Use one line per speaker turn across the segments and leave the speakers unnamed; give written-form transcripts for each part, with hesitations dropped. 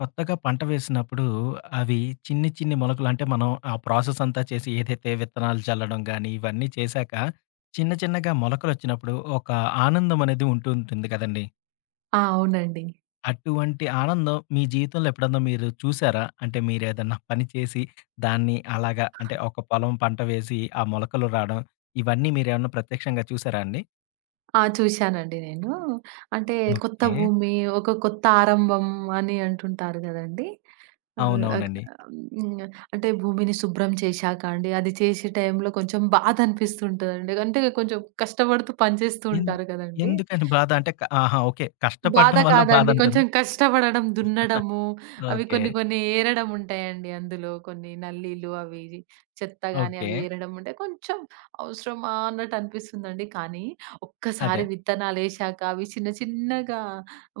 కొత్తగా పంట వేసినప్పుడు అవి చిన్ని చిన్ని మొలకలు, అంటే మనం ఆ ప్రాసెస్ అంతా చేసి, ఏదైతే విత్తనాలు చల్లడం కానీ ఇవన్నీ చేశాక చిన్న చిన్నగా మొలకలు వచ్చినప్పుడు ఒక ఆనందం అనేది ఉంటూ ఉంటుంది కదండి.
ఆ! అవునండి.
అటువంటి ఆనందం మీ జీవితంలో ఎప్పుడన్నా మీరు చూసారా? అంటే మీరు ఏదన్నా పని చేసి దాన్ని అలాగా, అంటే ఒక పొలం పంట వేసి ఆ మొలకలు రావడం ఇవన్నీ మీరు ఏమన్నా ప్రత్యక్షంగా చూసారా అండి?
ఆ! చూశానండి నేను. అంటే కొత్త
ఓకే,
భూమి, ఒక కొత్త ఆరంభం అని అంటుంటారు గదండీ! ఆహ్, అక్
అవునవునండి.
హ్మ్. అంటే భూమిని శుభ్రం చేశాక అండి, అది చేసే టైంలో కొంచెం బాధ అనిపిస్తుంటదండి. అంటే కొంచెం కష్టపడుతూ పని చేస్తూ
ఎన్-
ఉంటారు గదండీ!
ఎందుకని బాధ? అంటే ఆహా, ఓకే,
బాధ
కష్టపడడం వల్ల బాధ
కాదండి.
అంటుంది.
కొంచెం కష్టపడడం, దున్నడము, అవి
ఓకే,
కొన్ని కొన్ని ఏరడం ఉంటాయండి అందులో. కొన్ని నల్లీలు అవి ఇవి, చెత్త గాని
ఓకే.
అవి ఏరడం ఉంటే కొంచెం అవసరమా అన్నట్టు అనిపిస్తుందండి. కానీ
అదే.
ఒక్కసారి విత్తనాలేశాక అవి చిన్న చిన్నగా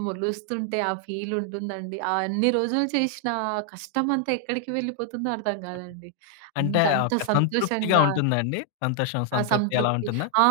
మొలుస్తుంటే ఆ ఫీల్ ఉంటుందండి. ఆ అన్ని రోజులు చేసిన ఆ కష్టం అంతా ఎక్కడికి వెళ్ళిపోతుందో అర్థం కాదండి.
అంటే
అంత అంత
ఒక సంతృప్తిగా
సంతోషంగా
ఉంటుందా అండి? సంతోషం,
ఆ
సంతృప్తి అలా
సంతృప్తి.
ఉంటుందా?
ఆ!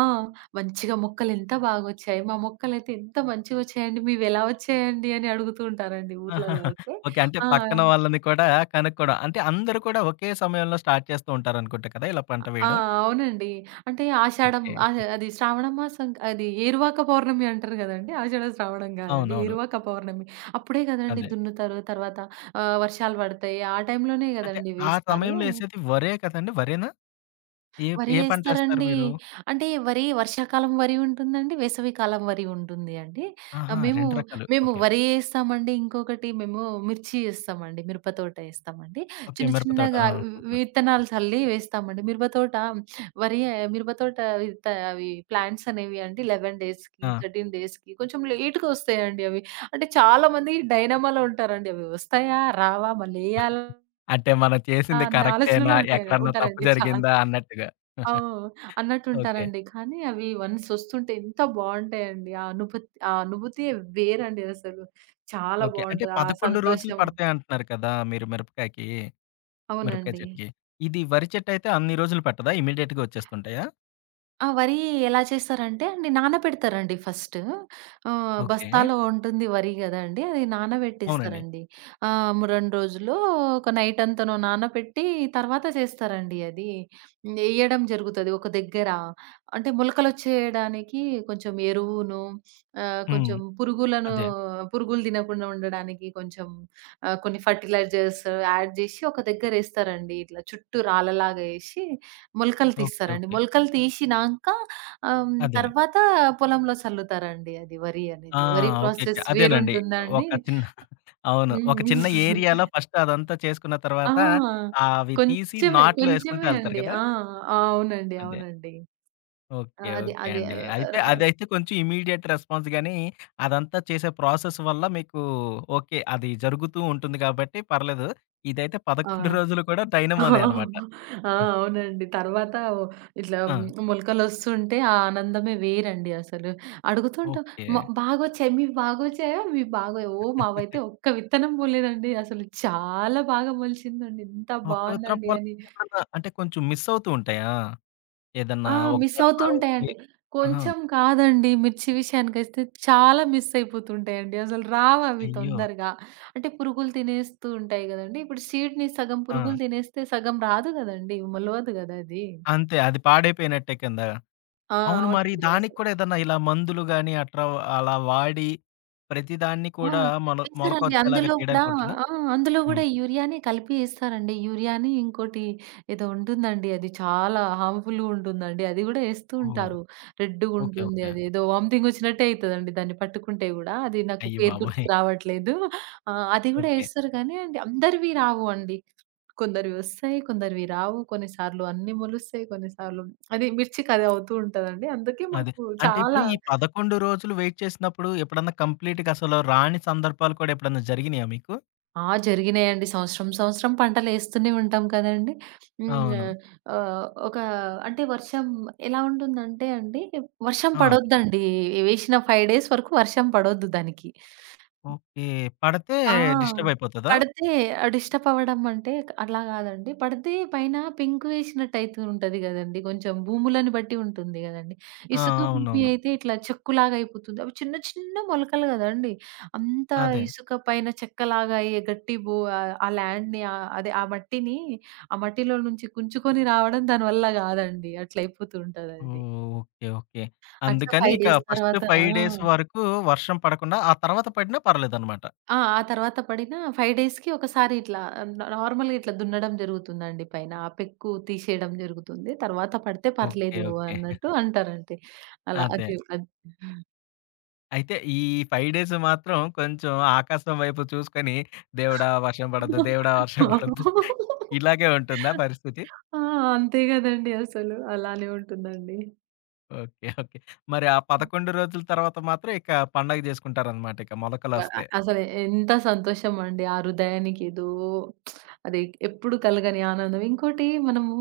మంచిగా మొక్కలెంత బాగొచ్చాయి. మా మొక్కలైతే ఎంత మంచిగొచ్చాయండి. మీవెలా వచ్చాయండి అని అడుగుతూ ఉంటారండి ఊర్లలో
ఆహాహా!
అయితే.
ఓకే. అంటే
ఆ!
పక్కన వాళ్ళని కూడా కనుక్కోవడం. అంటే అందరూ కూడా ఒకే సమయంలో స్టార్ట్ చేస్తూ ఉంటారనుకుంటా కదా, ఇలా పంట
ఆ!
వేయడం.
అవునండి. అంటే ఆషాఢం
ఓకే.
అది శ్రావణ మాసం అది ఏరువాక పౌర్ణమి అంటారు గదండీ! ఆషాఢ శ్రావణం గాదండి.
అవునవును.
ఏరువాక పౌర్ణమి. అప్పుడే గదండీ
అదే.
దున్నుతారు. తర్వాత వర్షాలు పడతాయి. ఆ టైంలోనే
అంటే
గదండీ
ఆ
వేస్తారు.
సమయంలో ఏసేది వరే కదండీ! వరేనా? ఏ
వరి
ఏ పంటేస్తారు
ఏస్తారండి.
మీరు?
అంటే వరి వర్షాకాలం వరి ఉంటుందండి. వేసవికాలం వరి ఉంటుంది అండి. ఆహ్,
ఆహా,
మేము,
2 రకాలు.
మేము
ఓకే.
వరి ఏస్తామండి. ఇంకొకటి మేము మిర్చి ఏస్తామండి. మిరప తోట ఏస్తామండి.
ఓకే.
చిన్న
మిరప తోట.
చిన్నగా
ఆ! సూపర్.
విత్తనాలు చల్లి వేస్తామండి. మిరప తోట వరి మిరప తోట విత్త అవి ప్లాంట్స్ అనేవి అండి 11 డేస్‌కి,
ఆ!
13 డేస్‌కి కొంచెం లేట్‌గా వస్తాయండి అవి. అంటే చాలామంది డైనమాలో ఉంటారండి. అవి వస్తాయా? రావా? మళ్ళేయాలా?
అంటే మనం చేసింది
అన్న
కరెక్టేనా?
ఆలోచనలో
ఎక్కడన్నా తప్పు
ఉంటారండి చాలా.
జరిగిందా అన్నట్టుగా.
ఓహ్!
ఓకే,
అన్నట్టుంటారండి. కానీ అవి వన్స్ వస్తుంటే ఎంత బావుంటాయండి. ఆ అనుభూతియే వేరండి అసలు. చాలా
ఓకే. అంటే
బావుంటది. ఆ
11 రోజులు
సంతోషం.
పడతాయంటున్నారు కదా, మీరు మిరపకాయకి, మిరపకాయ
అవునండి.
చెట్టుకి. ఇది వరి చెట్టయితే అన్ని రోజులు పట్టదా? ఇమ్మీడియేట్‌గా వచ్చేస్తుంటాయా?
ఆ! వరి ఎలా చేస్తారంటే అండి నానబెడతారండి ఫస్టు.
ఓకే.
బస్తాలో ఉంటుంది వరి గదండీ! అది
అవునండి.
నానబెట్టేస్తారండి. ఆహ్, ము 2 రోజులో ఒక నైట్ అంతనో నానపెట్టి తర్వాత చేస్తారండి అది. ఎయ్యడం జరుగుతది ఒక దగ్గర. అంటే మొలకలొచ్చేయడానికి కొంచెం ఎరువును,
హ్మ్.
కొంచెం పురుగులను
అదే.
పురుగులు తినకుండా ఉండడానికి కొంచెం కొన్ని ఫర్టిలైజర్స్ యాడ్ జేసి ఒక దగ్గరేస్తారండి. ఇట్లా చుట్టూ రాళ్ళలాగా ఏసి మొలకలు
ఓకే,
తీస్తారండి.
ఓకే.
మొలకలు తీసినాంక
అదేనండి.
తర్వాత పొలంలో చల్లుతారండి అది వరి
ఆ!
అనేది. వరి
ఓకే, ఓకే.
ప్రాసెస్
అదేనండి.
వేరుంటుందండి.
ఒక చిన్న అవును. ఒక
హ్మ్.
చిన్న ఏరియాలో ఫస్ట్ అదంతా చేసుకున్న
ఆ!
తర్వాత, అవి తీసి
కొంచెమే,
నాట్లో యేసుకుంటూ
కొంచెమే
ఎళ్తారు
అండి.
కదా.
ఆ! అవునండి.
అదే.
అవునండి.
ఓకే.
అది
ఓకే
అది
అండి.
ఆహ్,
అయితే
ర
అదైతే కొంచెం ఇమ్మీడియేట్ రెస్పాన్స్ గానీ, అదంతా చేసే ప్రాసెస్ వల్ల మీకు ఓకే, అది జరుగుతూ ఉంటుంది కాబట్టి పర్లేదు. ఇదైతే
ఆ!
11 రోజులు కూడా డైనమోనే అనమాట.
ఆ! అవునండి. తర్వాత ఇట్లా
ఆ!
మొలకలొస్తుంటే ఆ ఆనందమే వేరండి అసలు. అడుగుతుంటాం
ఓకే.
బాగొచ్చాయి, మీవి బాగొచ్చాయా? మీవి బాగా ఓ మావైతే ఒక్క విత్తనం పోలేదండి. అసలు చాలా బాగా మొలిచిందండి. ఎంత
ఒక్క విత్తనం
బావుందండి అని.
పొలానికి ఎప్పుడన్నా అంటే కొంచెం మిస్ అవుతూ ఉంటాయా? ఏదన్నా
ఆ!
ఒక
మిస్
చోట
అవుతూ
వచ్చి
ఉంటాయండి.
ఆహా!
కొంచెం కాదండి. మిర్చి విషయానికొస్తే చాలా మిస్ అయిపోతుంటాయండి. అసలు రావవి
అయ్యో!
తొందరగా. అంటే పురుగులు తినేస్తూ ఉంటాయి గదండీ! ఇప్పుడు సీడ్‌ని సగం
ఆ!
పురుగులు తినేస్తే సగం రాదు గదండీ! మొలవదు గదా! అది.
అంతే. అది పాడైపోయినట్టే కింద.
ఆ!
అవును. మరి
అవునండి.
దానికి
అసలు.
కూడా ఏదన్నా ఇలా మందులు గాని అట్రా అలా వాడి ప్రతి దాన్ని
ఆ!
కూడా మొల
వేశారండి.
మొలకొచ్చేలాగా
అందులో గూడా
చేయడానికుంటుందా?
ఆ! అందులో
హ్మ్.
గూడా యూరియానే కలిపి ఏస్తారండి. యూరియాని ఇంకోటి ఏదో ఉంటుందండి. అది చాలా హార్మ్‌ఫుల్‌గా ఉంటుందండి. అది గూడా ఏస్తూ
ఓహ్!
ఉంటారు.
ఓకే,
రెడ్‌గుంటుంది
ఓకే.
అది. ఏదో వామిటింగ్ వచ్చినట్టే అయితదండి దాన్ని పట్టుకుంటే గూడా. అది నాకు
అయ్య
పేరు
బాబోయ్!
గుర్తుకు రావట్లేదు. ఆ! అది గూడా
ఓకే.
ఏస్తారు కానీ అండి అందరివి రావు అండి. కొందరివి వస్తాయి. కొందరివి రావు. కొన్నిసార్లు అన్నీ మొలుస్తాయి. కొన్నిసార్లు మిర్చికి అది అవుతూ ఉంటదండి. అందుకే
అదే.
మాకు
అంటే ఇప్పుడు
చాలా
ఈ 11 రోజులు వెయిట్ చేసినప్పుడు ఎప్పుడన్నా కంప్లీట్‌గా అసలు రాని సందర్భాలు కూడా ఎప్పుడన్నా జరిగినాయా మీకు?
ఆ! జరిగినాయండి. సంవత్సరం, సంవత్సరం పంటలేస్తూనే ఉంటాం కదండీ. హ్మ్.
అవును.
ఆహ్, ఒక అంటే వర్షం ఎలా ఉంటుందంటే అండి, వర్షం
ఆ, చెప్పండి.
పడొద్దండి. వేసిన 5 డేస్ వరకు వర్షం పడొద్దు దానికి.
ఓకే. పడితే
ఆ!
డిస్టర్బ్ అయిపోతదా?
పడితే డిస్టర్బ్ అవ్వడం అంటే అట్లా కాదండి. పడితే పైన పెంకు వేసినట్టయితూ ఉంటది గదండీ. కొంచెం భూములను బట్టి ఉంటుంది గదండీ.
ఆ!
ఇసుక భూమి
అవునవును.
అయితే ఇట్లా చెక్కులాగా అయిపోతుంది. అవి చిన్న చిన్న మొలకలు గదండీ. అంత
అదే.
ఇసుక పైన చెక్కలాగా అయ్యి గట్టి భూ ఆహ్, ఆ ల్యాండ్‌ని ఆహ్, అదే ఆ మట్టిని ఆ మట్టిలో నుంచి కుంచుకొని రావడం దాని వల్ల గాదండి. అట్లా అయిపోతూ
ఓహ్!
ఉంటదది.
Okay, okay.
అట్లా
అందుకని
5
ఇక
డేస్
ఫస్ట్
తర్వాత ఆ!
5 డేస్ వరకు వర్షం పడకుండా, ఆ తర్వాత పడినా పర్లేదనమాట.
ఆ! ఆ తర్వాత పడిన 5 డేస్‌కి ఒకసారి ఇట్లా నార్మల్‌గా ఇట్లా దున్నడం జరుగుతుందండి పైన. ఆ పెక్కు తీసేయడం జరుగుతుంది. తర్వాత పడితే
ఓకే,
పర్లేదు
ఓకే.
అన్నట్టు అంటారండి. అలా
అదే.
అది అది
అయితే ఈ 5 డేస్ మాత్రం కొంచెం ఆకాశం వైపు చూసుకొని, దేవుడా వర్షం పడొద్దు, దేవుడా వర్షం పడొద్దు, ఇలాగే ఉంటుందా పరిస్థితి?
ఆ! అంతే గదండీ అసలు. అలానే ఉంటుందండి.
Okay, okay. మరి ఆ 11 రోజుల తర్వాత మాత్రం ఇక పండగ జేసుకుంటారనమాట ఇక
అ
మొలకలొస్తే.
అసలు ఎంత సంతోషం అండి. ఆ హృదయానికి ఏదో అది ఎప్పుడు కలగని ఆనందం. ఇంకోటి మనము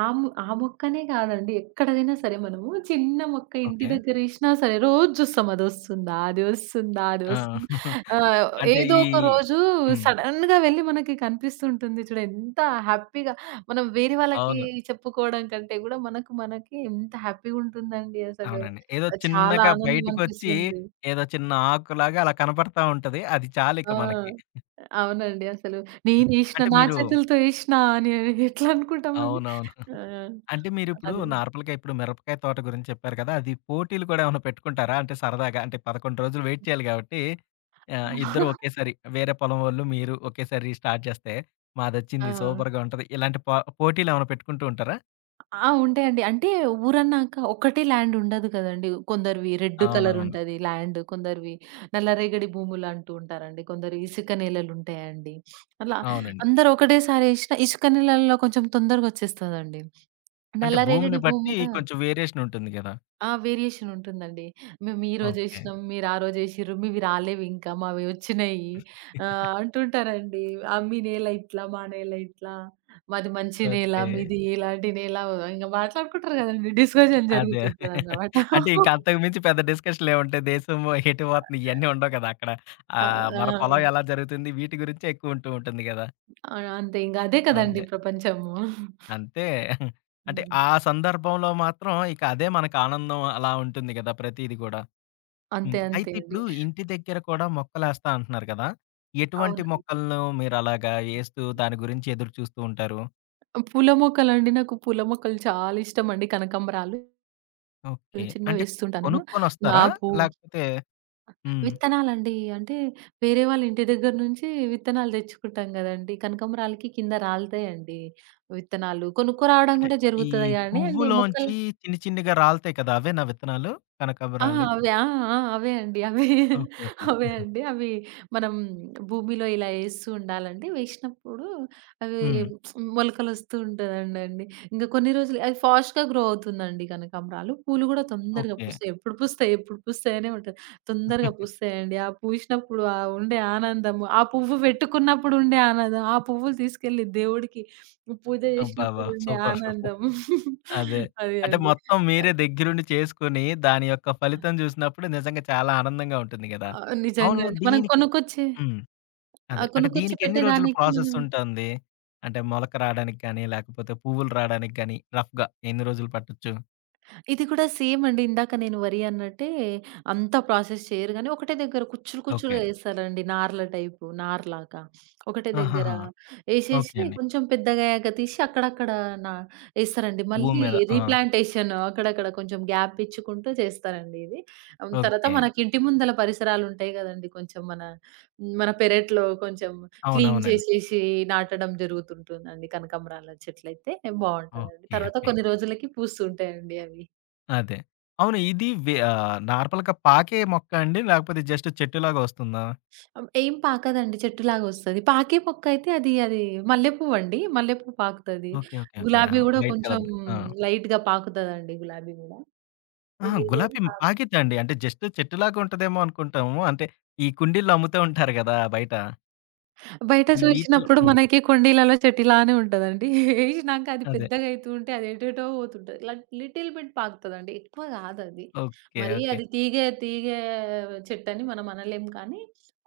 ఆ మొక్కనే కాదండి. ఎక్కడైనా సరే మనము చిన్న మొక్క ఇంటి
ఓకే.
దగ్గరేసినా సరే రోజు చూస్తాం. అదొస్తుందా? అది వస్తుందా? అది
ఆ!
వస్తుందా? ఆహ్,
అంటే
ఏదో
ఈ
ఒక రోజు
హ్మ్.
సడెన్‌గా వెళ్లి మనకి కనిపిస్తుంటుంది చూడు. ఎంత హ్యాపీగా మనం వేరే వాళ్ళకి
అవును.
చెప్పుకోవడం కంటే కూడా మనకు మనకి ఎంత హ్యాపీగా ఉంటుందండి అసలు.
అవునండి. ఏదో
చాలా
చిన్నగా
ఆనందం
బయటికొచ్చి
అనిపిస్తుంది.
ఏదో చిన్న ఆకులాగా అలా కనపడతా ఉంటది. అది చాలిక
ఆ!
మనకి.
అవునండి. అసలు నేను ఏషినా,
అంటే
నా
మీరు
చేతులతో ఏషినా అని ఎట్లా అనుకుంటామండి.
అవునవును.
ఆ!
అంటే మీరిప్పుడు
అది.
నార్మల్‌గా ఇప్పుడు మిరపకాయ తోట గురించి చెప్పారు కదా, అది పోటీలు కూడా ఏమన్నా పెట్టుకుంటారా? అంటే సరదాగా, అంటే 11 రోజులు వెయిట్ చేయాలి కాబట్టి, ఇద్దరు ఒకేసారి వేరే పొలం వోళ్ళు, మీరు ఒకేసారి స్టార్ట్ చేస్తే మాదొచ్చింది
ఆ!
సూపర్‌గా ఉంటది, ఇలాంటి పోటీలు ఏమైనా పెట్టుకుంటూ ఉంటారా?
ఆ! ఉంటాయండి. అంటే ఊరన్నాక ఒకటే ల్యాండ్ ఉండదు కదండీ. కొందరివి రెడ్ కలర్
అవునవును.
ఉంటది ల్యాండ్, కొందరివి నల్లరేగడి భూములు అంటూ ఉంటారండి. కొందరు ఇసుక నేలలు ఉంటాయండి. అలా
అవునండి.
అందరూ ఒకటేసారి ఏషినా ఇసుక నేలల్లో కొంచెం తొందరగా వచ్చేస్తదండి.
అంటే భూమిని
నల్లరేగడి
బట్టి
భూముల
కొంచెం వేరియేషన్ ఉంటుంది గదా.
ఆ! వేరియేషన్ ఉంటుందండి. మేము ఈరోజు హ్మ్.
ఓకే,
ఏసినాం, మీరు ఆ రోజు ఏసిర్రు, మీవి రాలేవింకా మావి వచ్చినయి అంటుంటారండి. మీ నేల ఇట్లా, మా నేల ఇట్లా, మాది మంచి నేల,
ఓకే.
మీది ఎలాంటి నేల ఇంగ మాట్లాడుకుంటారు గదండీ. డిస్కషన్
అదే.
జరుగుతుంటదన్నమాట.
అంటే ఇంక అంతకు మించి పెద్ద డిస్కషన్‌లేముంటాయి. దేశం ఎటు పోతుంది, ఇయన్నీ ఉండవు కదా అక్కడ.
ఆ!
మన పొలం
ఆ!
ఎలా జరుగుతుంది, వీటి గురించే ఎక్కువ ఉంటూ ఉంటుంది గదా.
ఆ! అంతే ఇంగ అదే కదండీ
అదే.
ప్రపంచము.
అంతే. అంటే
హ్మ్.
ఆ సందర్భంలో మాత్రం ఇక అదే మనకు ఆనందం అలా ఉంటుంది గదా, ప్రతీది గూడా.
అంతే
హ్మ్.
అంతే
అయితే
అండి.
ఇప్పుడు ఇంటి దగ్గర కూడా మొక్కలేస్తా అంటున్నారు కదా, ఎటువంటి
అవునండి.
మొక్కలను మీరలాగా ఏస్తూ దాని గురించి ఎదురు చూస్తూ ఉంటారు?
పూల మొక్కలండి నాకు పూల మొక్కలు చాలా ఇష్టమండి. కనకంబరాలు
ఓకే. అంటే
చిన్నవేస్తుంటా నేను. ఆ
కొనుక్కొనొస్తారా?
పూ
లేకపోతే హ్మ్.
విత్తనాలండి. అంటే వేరే వాళ్ళ ఇంటి దగ్గర నుంచి విత్తనాలు తెచ్చుకుంటాం గదండీ. కనకంబరాలకి కింద రాలుతాయండి విత్తనాలు. కొనుక్కోరావడం
అంటే
గూడా
ఈ
జరుగుతది గానీ అండి మొక్కలు
పువ్వులోంచి చిన్ని చిన్నిగా రాలుతాయి కదా, అవేనా విత్తనాలు?
ఆ!
కనకాంబరాలి.
అవే. ఆ! ఆ! అవే అండి. అవే.
Okay, okay.
అవే అండి. అవి మనం భూమిలో ఇలా ఏస్తూ ఉండాలండి. వేసినప్పుడు అవి
హ్మ్.
మొలకలొస్తూ ఉంటదండండి. ఇంక కొన్ని రోజులు అది ఫాస్ట్‌గా గ్రో అవుతుందండి కనకాంబరాలు. పూలు గూడా తొందరగా
ఓకే.
పూస్తాయి. ఎప్పుడు పూస్తాయి, ఎప్పుడు పూస్తాయనే ఉంటది. తొందరగా పూస్తాయండి. ఆ పూసినప్పుడు ఆ ఉండే ఆనందము, ఆ పువ్వు పెట్టుకున్నప్పుడు ఉండే ఆనందం, ఆ పువ్వులు తీసుకెళ్ళి దేవుడికి పూజ
అబ్బబ్బా!
చేసినప్పుడు ఉండే
సూపర్, సూపర్.
ఆనందం.
అదే.
అదే
అంటే
అండి.
మొత్తం మీరే దగ్గరుండి చేసుకొని, దాని యొక్క ఫలితం జూసినప్పుడు నిజంగా చాలా ఆనందంగా ఉంటుంది గదా.
ఆ!
అవును.
నిజంగా అండి. మనం
దీనికి
కొనుక్కొచ్చి
హ్మ్.
ఆ!
అదే. అంటే
కొనుక్కొచ్చి
దీనికి ఎన్ని రోజులు
పెట్టేదానికి
ప్రాసెస్
మనం
ఉంటుంది? అంటే మొలక రాడానికి గాని, లేకపోతే పువ్వులు రాడానికి గాని, రఫ్‌గా ఎన్ని రోజులు పట్టొచ్చు?
ఇది కూడా సేమ్ అండి. ఇందాక నేను వరి అన్నట్టే అంతా ప్రాసెస్ చేయరు గానీ, ఒకటే దగ్గర కుచ్చులు
ఓకే.
కుచ్చులుగా ఏస్తారండి. నార్ల టైపు, నార్‌లాగా. ఒకటే దగ్గర
ఆహాహా! ఓకే
ఏసేసి
అండి.
కొంచెం పెద్దగయ్యాక తీసి అక్కడక్కడ నా ఏస్తారండి.
భూమి
మళ్ళీ
మీద. ఆ!
రీప్లాంటేషన్ అక్కడక్కడ కొంచెం గ్యాప్ ఇచ్చుకుంటూ చేస్తారండి ఇది. హ్మ్. తర్వాత
ఓకే.
మనకి ఇంటి ముందల పరిసరాలుంటాయి గదండీ! కొంచెం మన మన పెరట్లో కొంచెం క్లీన్
అవునవునండి.
చేసేసి నాటడం జరుగుతుంటుందండి. కనకంబరాల చెట్లయితే బావుంటదండి.
ఓకే,
తర్వాత
ఓకే.
కొన్ని రోజులకి పూస్తూ ఉంటాయండి అవి.
అదే. అవును. నార్మల్‌గా పాకే మొక్క అండి? లేకపోతే జస్ట్ చెట్టులాగా వస్తుందా?
ఏం పాకదండి. చెట్టులాగొస్తది. పాకే మొక్కయితే అది అది మల్లెపువ్వండి. మల్లెపువ్వు పాకుతది.
Okay, okay, okay. ఆ!
గులాబీ గూడా
వైట్
కొంచెం
కలర్‌ది. ఆ!
లైట్‌గా పాకుతదండి గులాబీ గూడా.
అహా,
ఇది ఇదేం
గులాబీ
కాదు.
పాకిద్దండి. అంటే జస్ట్ చెట్టులాగా ఉంటదేమో అనుకుంటాము. అంటే ఈ కుండీల్లో అమ్ముతూ ఉంటారు గదా బయట.
బయట
ఈ వీటిలో
చూసినప్పుడు
హ్మ్.
మనకి కుండీలలో చెట్టులానే ఉంటదండి. ఏసినాక అది
అదే.
పెద్దగయితూ ఉంటే అది ఎటేటో పోతుంటది. Little bit పాకుతదండి. ఎక్కువ గాదది.
ఓకే,
మరీ
ఓకే.
అది తీగే తీగే చెట్టని మనం అనలేం కానీ,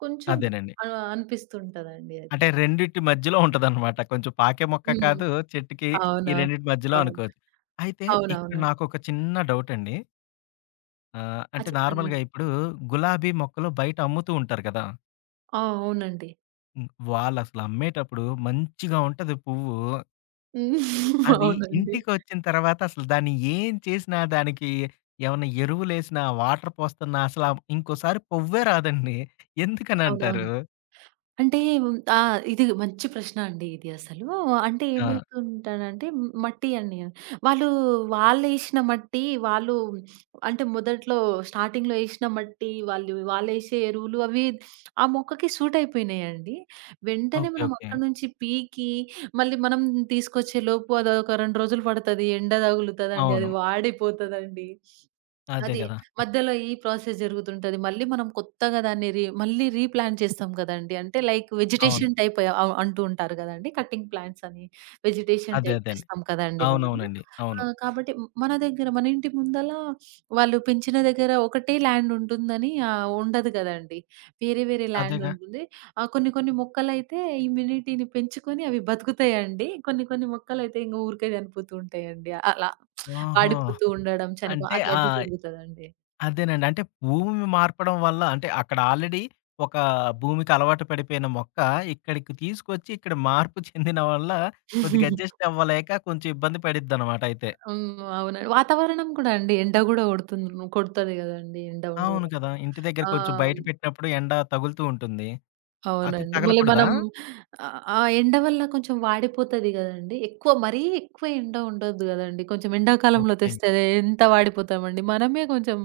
కొంచెం
అదేనండి.
అనిపిస్తుంటదండి అది.
అంటే రెండిటి మధ్యలో ఉంటదనమాట. కొంచెం పాకే మొక్క
హ్మ్.
కాదు, చెట్టుకి ఈ
అవునా!
రెండిటి మధ్యలో
అవును.
అనుకోవచ్చు. అయితే ఇక్కడ
అవునవునండి.
నాకొక చిన్న డౌటండి.
ఆ!
అంటే నార్మల్‌గా
చెప్పండండి.
ఇప్పుడు గులాబీ మొక్కలు బయట అమ్ముతూ ఉంటారు కదా.
ఆ! అవునండి.
హ్మ్. వాళ్ళసలు అమ్మేటప్పుడు మంచిగా ఉంటది పువ్వు,
హ్మ్.
అది
అవునండి.
ఇంటికొచ్చిన తర్వాత అసలు దాన్ని ఏం చేసినా, దానికి ఏమన్నా ఎరువులేసినా, వాటర్ పోస్తున్నా అసల ఇంకోసారి పొవ్వే రాదండి.
అవునవును.
ఎందుకనంటారు?
అంటే ఆ! ఇది మంచి ప్రశ్న అండి ఇది అసలు. అంటే
ఆ!
ఏమవుతుంటాడంటే మట్టి అని వాళ్ళు వాళ్ళేసిన మట్టి, వాళ్ళు అంటే మొదట్లో స్టార్టింగ్‌లో ఏసిన మట్టి, వాళ్ళు వాళ్ళేసే ఎరువులు అవి ఆ మొక్కకి సూట్ అయిపోయినాయండి. వెంటనే
ఓకే,
మనం
ఓకే.
అక్కడి నుంచి పీకి మళ్ళీ మనం తీసుకొచ్చే లోపు అదొక 2 రోజులు పడతది. ఎండ తగులుతదండి. అది
అవును.
వాడిపోతదండి.
అదే
అది.
గదా.
మధ్యలో ఈ ప్రాసెస్ జరుగుతుంటది. మళ్ళీ మనం కొత్తగా దాన్ని మళ్ళీ రీప్లాంట్ చేస్తాం కదండీ. అంటే లైక్
అవును.
వెజిటేషన్ టైప్ అ అంటూ ఉంటారు కదండీ. కటింగ్ ప్లాంట్స్ అని, వెజిటేషన్
అదే.
టైప్
అదే అండి.
చేస్తాం కదండీ మనము.
అవునవునండి.
ఆ!
అవును.
కాబట్టి మన దగ్గర మన ఇంటి ముందల వాళ్ళు పెంచిన దగ్గర ఒకటే ల్యాండ్ ఉంటుందని ఉండదు కదండీ. వేరే వేరే ల్యాండ్
అదేగా!
ఉంటుంది. కొన్ని కొన్ని మొక్కలైతే ఇమ్యూనిటీని పెంచుకొని అవి బతుకుతాయండి. కొన్ని కొన్ని మొక్కలైతే ఇంక ఊరికే చనిపోతూ ఉంటాయండి. అలా.
ఓహో!
వాడిపోతూ ఉండడం, చనిపో
అంటే
అట్లా
ఆ!
అది జరుగుతదండి.
అదేనండి. అంటే భూమి మార్పడం వల్ల అంటే అక్కడ ఆల్రెడీ ఒక భూమికి అలవాటు పడిపోయిన మొక్క ఇక్కడికి తీసుకొచ్చి ఇక్కడ మార్పు చెందిన వల్ల కొద్దిగా అడ్జస్ట్ అవ్వలేక కొంచెం ఇబ్బంది పడిద్దనమాట అయితే.
హ్మ్. అవునండి. వాతావరణం కూడా అండి. ఎండ గూడా కొడుతుంది కొడతది గదండీ! ఎండ
అవును
ఉండడం.
కదా, ఇంటి దగ్గర
ఆ!
కొంచెం బయట పెట్టినప్పుడు ఎండ తగులుతూ ఉంటుంది. అది
అవునండి. మళ్ళీ
తగలకూడదా?
మనం ఆ ఎండ వల్ల కొంచెం వాడిపోతది గదండీ! ఎక్కువ మరీ ఎక్కువ ఎండ ఉండొద్దు గదండీ! కొంచెం ఎండాకాలంలో
ఓకే.
తెస్తే ఎంత వాడిపోతామండి. మనమే కొంచెం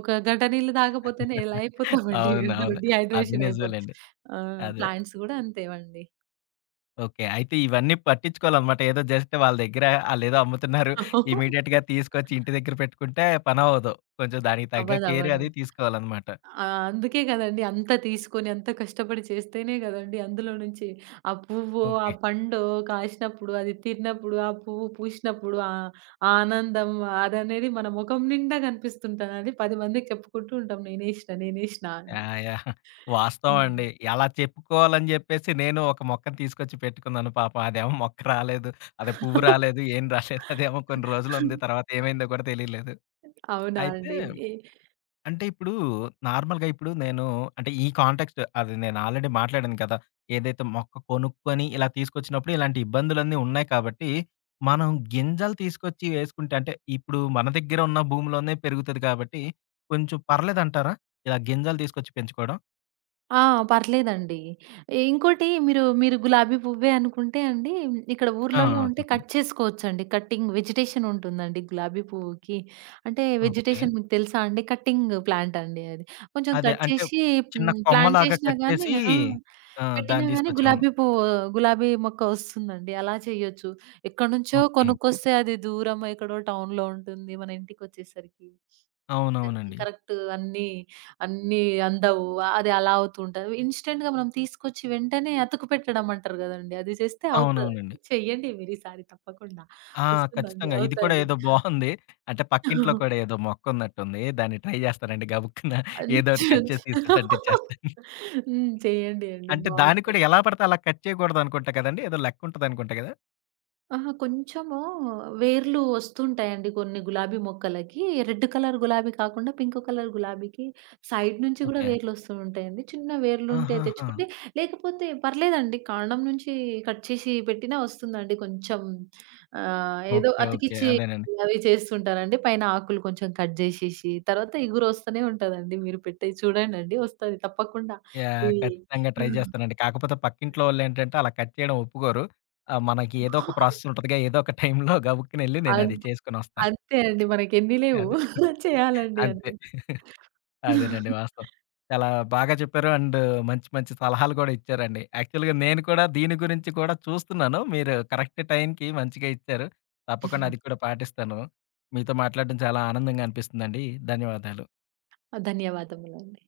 ఒక గంట నీళ్ళు తాగపోతేనే ఎలా అయిపోతామండి.
అవును,
ఎండలో
అవును. అది
డీహైడ్రేషన్ అయిపోతాం.
నిజమేలెండి.
ఆ!
అదే.
ప్లాంట్స్ గూడా అంతేవండి.
ఓకే. అయితే ఇవన్నీ పట్టించుకోవాలన్నమాట. ఏదో జస్ట్ వాళ్ళ దగ్గర ఆళ్ళేదో అమ్ముతున్నారు, ఇమ్మీడియేట్‌గా తీసుకొచ్చి ఇంటి దగ్గర పెట్టుకుంటే పనవ్వదు. కొంచెం దానికి తగ్గ కేర్
అవ్వదవ్వదు.
అది తీసుకోవాలన్నమాట.
ఆ! అందుకే గదండీ! అంత తీసుకొని, అంత కష్టపడి చేస్తేనే గదండీ! అందులో నుంచి ఆ పువ్వో, ఆ
ఓకే.
పండో కాసినప్పుడు, అది తిన్నప్పుడు, ఆ పువ్వు పూసినప్పుడు, ఆ ఆనందం అదనేది మన మొఖం నిండా గనిపిస్తుంటదండి. 10 మందికి చెప్పుకుంటూ ఉంటాం నేనేషిన, నేనేషిన అని.
Yeah, yeah! వాస్తవం
హ్మ్.
అండి. అలా చెప్పుకోవాలని జెప్పేసి నేను ఒక మొక్కని తీసుకొచ్చి పెట్టుకున్నాను పాపం. అదేమో మొక్క రాలేదు, అదే పువ్వు రాలేదు. ఏం రాలేదు. అదేమో కొన్ని రోజులుంది, తర్వాత ఏమైందో కూడా తెలియలేదు.
అవునా
అయితే
అండి. ఏ
అంటే ఇప్పుడు నార్మల్‌గా ఇప్పుడు నేను, అంటే ఈ కాంటెక్స్ట్ అది నేను ఆల్రెడీ మాట్లాడాను కదా, ఏదైతే మొక్క కొనుక్కొని ఇలా తీసుకొచ్చినప్పుడు ఇలాంటి ఇబ్బందులన్నీ ఉన్నాయి కాబట్టి, మనం గింజలు తీసుకొచ్చి వేసుకుంటే, అంటే ఇప్పుడు మన దగ్గర ఉన్న భూమిలోనే పెరుగుతది కాబట్టి కొంచెం పర్లేదంటారా? ఇలా గింజలు తీసుకొచ్చి పెంచుకోవడం?
ఆ! పర్లేదండి. ఇంకోటి మీరు గులాబీ పువ్వే అనుకుంటే అండి, ఇక్కడ
ఆ,
ఊర్లలో ఉంటే
చెప్పండి.
కట్ చేసుకోవచ్చండి. కట్టింగ్ వెజిటేషన్ ఉంటుందండి గులాబీ పువ్వుకి. అంటే
ఓకే.
వెజిటేషన్ మీకు తెలుసా అండి? కట్టింగ్ ప్లాంట్ అండి అది. కొంచెం
అదే,
కట్
అంటే
చేసి
చిన్న
హ్మ్, ప్లాంట్
కొమ్మలాగా
చేసినా గానీ
కట్టేసి
ఆ!
ఆ,
పెట్టినా
దాన్ని
గానీ
తీసుకొచ్చి, అవును.
గులాబీ పువ్వు, గులాబీ మొక్క వస్తుందండి. అలా చేయొచ్చు. ఎక్కడి నుంచో
ఓకే.
కొనుక్కొస్తే అది దూరం ఎక్కడో టౌన్‌లో ఉంటుంది. మన ఇంటికొచ్చేసరికి దానికి
అవునవునండి.
కరెక్ట్ అన్నీ అందవు. అది అలా అవుతూ ఉంటది. ఇన్‌స్టంట్‌గా మనం తీసుకొచ్చి వెంటనే అతుకు పెట్టడం అంటారు గదండీ! అది చేస్తే అవుతదండి.
అవునవునండి.
చెయ్యండి మీరీసారి తప్పకుండా.
ఆ!
వస్తుందండి.
ఖచ్చితంగా. ఇది కూడా
అవుతది.
ఏదో బావుంది. అంటే పక్కింట్లో కూడా ఏదో మొక్కున్నట్టుంది. దాన్ని ట్రై చేస్తానండి, గబుక్కున ఏదో ఒకటి
అంచు
కట్ చేసి తీసుకొచ్చి అంటించేస్తాను.
హ్మ్. చేయండి అండి.
అంటే దాన్ని
బావుంటది.
కూడా ఎలా పడితే అలా కట్ చేయకూడదనుకుంటా కదండీ, ఏదో లెక్కుంటదనుకుంటా కదా.
అహా! కొంచెము వేర్లు వస్తుంటాయండి కొన్ని గులాబీ మొక్కలకి. రెడ్ కలర్ గులాబీ కాకుండా పింక్ కలర్ గులాబీకి సైడ్ నుంచి గూడా
ఓకే.
వేర్లొస్తూ ఉంటాయండి. చిన్న వేర్లుంటే
ఆహాహా!
తెచ్చుకుంటే లేకపోతే పర్లేదండి. కాండం నుంచి కట్ చేసి పెట్టినా వస్తుందండి. కొంచెం ఏదో
ఓకే, ఓకే.
అతికిచ్చి
అదేనండి.
అవి చేస్తుంటారండి. పైన ఆకులు కొంచెం కట్ జేసేసి తర్వాత ఇగురొస్తూనే ఉంటదండి. మీరు పెట్టేయి చూడండండి వస్తది తప్పకుండా.
యాహ్!
ఇవి
ఖచ్చితంగా ట్రై
హ్మ్.
చేస్తానండి. కాకపోతే పక్కింట్లో వాళ్ళేంటంటే అలా కట్ చేయడం ఒప్పుకోరు. మనకి ఏదో ఒక ప్రాసెస్ ఉంటదిగా, ఏదో ఒక టైంలో గబుక్కునెళ్లి
అన్
నేనది చేసుకొనొస్తా.
అంతే అండి. మనకెన్ని లేవు.
అదే.
చేయాలండి
అంతే.
అన్నీ.
అదేనండి, వాస్తవం. చాలా బాగా చెప్పారు. అండ్ మంచి మంచి సలహాలు కూడా ఇచ్చారండి. యాక్చువల్‌గా నేను కూడా దీని గురించి కూడా చూస్తున్నాను. మీరు కరెక్ట్ టైంకి మంచిగా ఇచ్చారు. తప్పకుండా అది కూడా పాటిస్తాను. మీతో మాట్లాడడం చాలా ఆనందంగా అనిపిస్తుందండి. ధన్యవాదాలు.
ధన్యవాదములండి.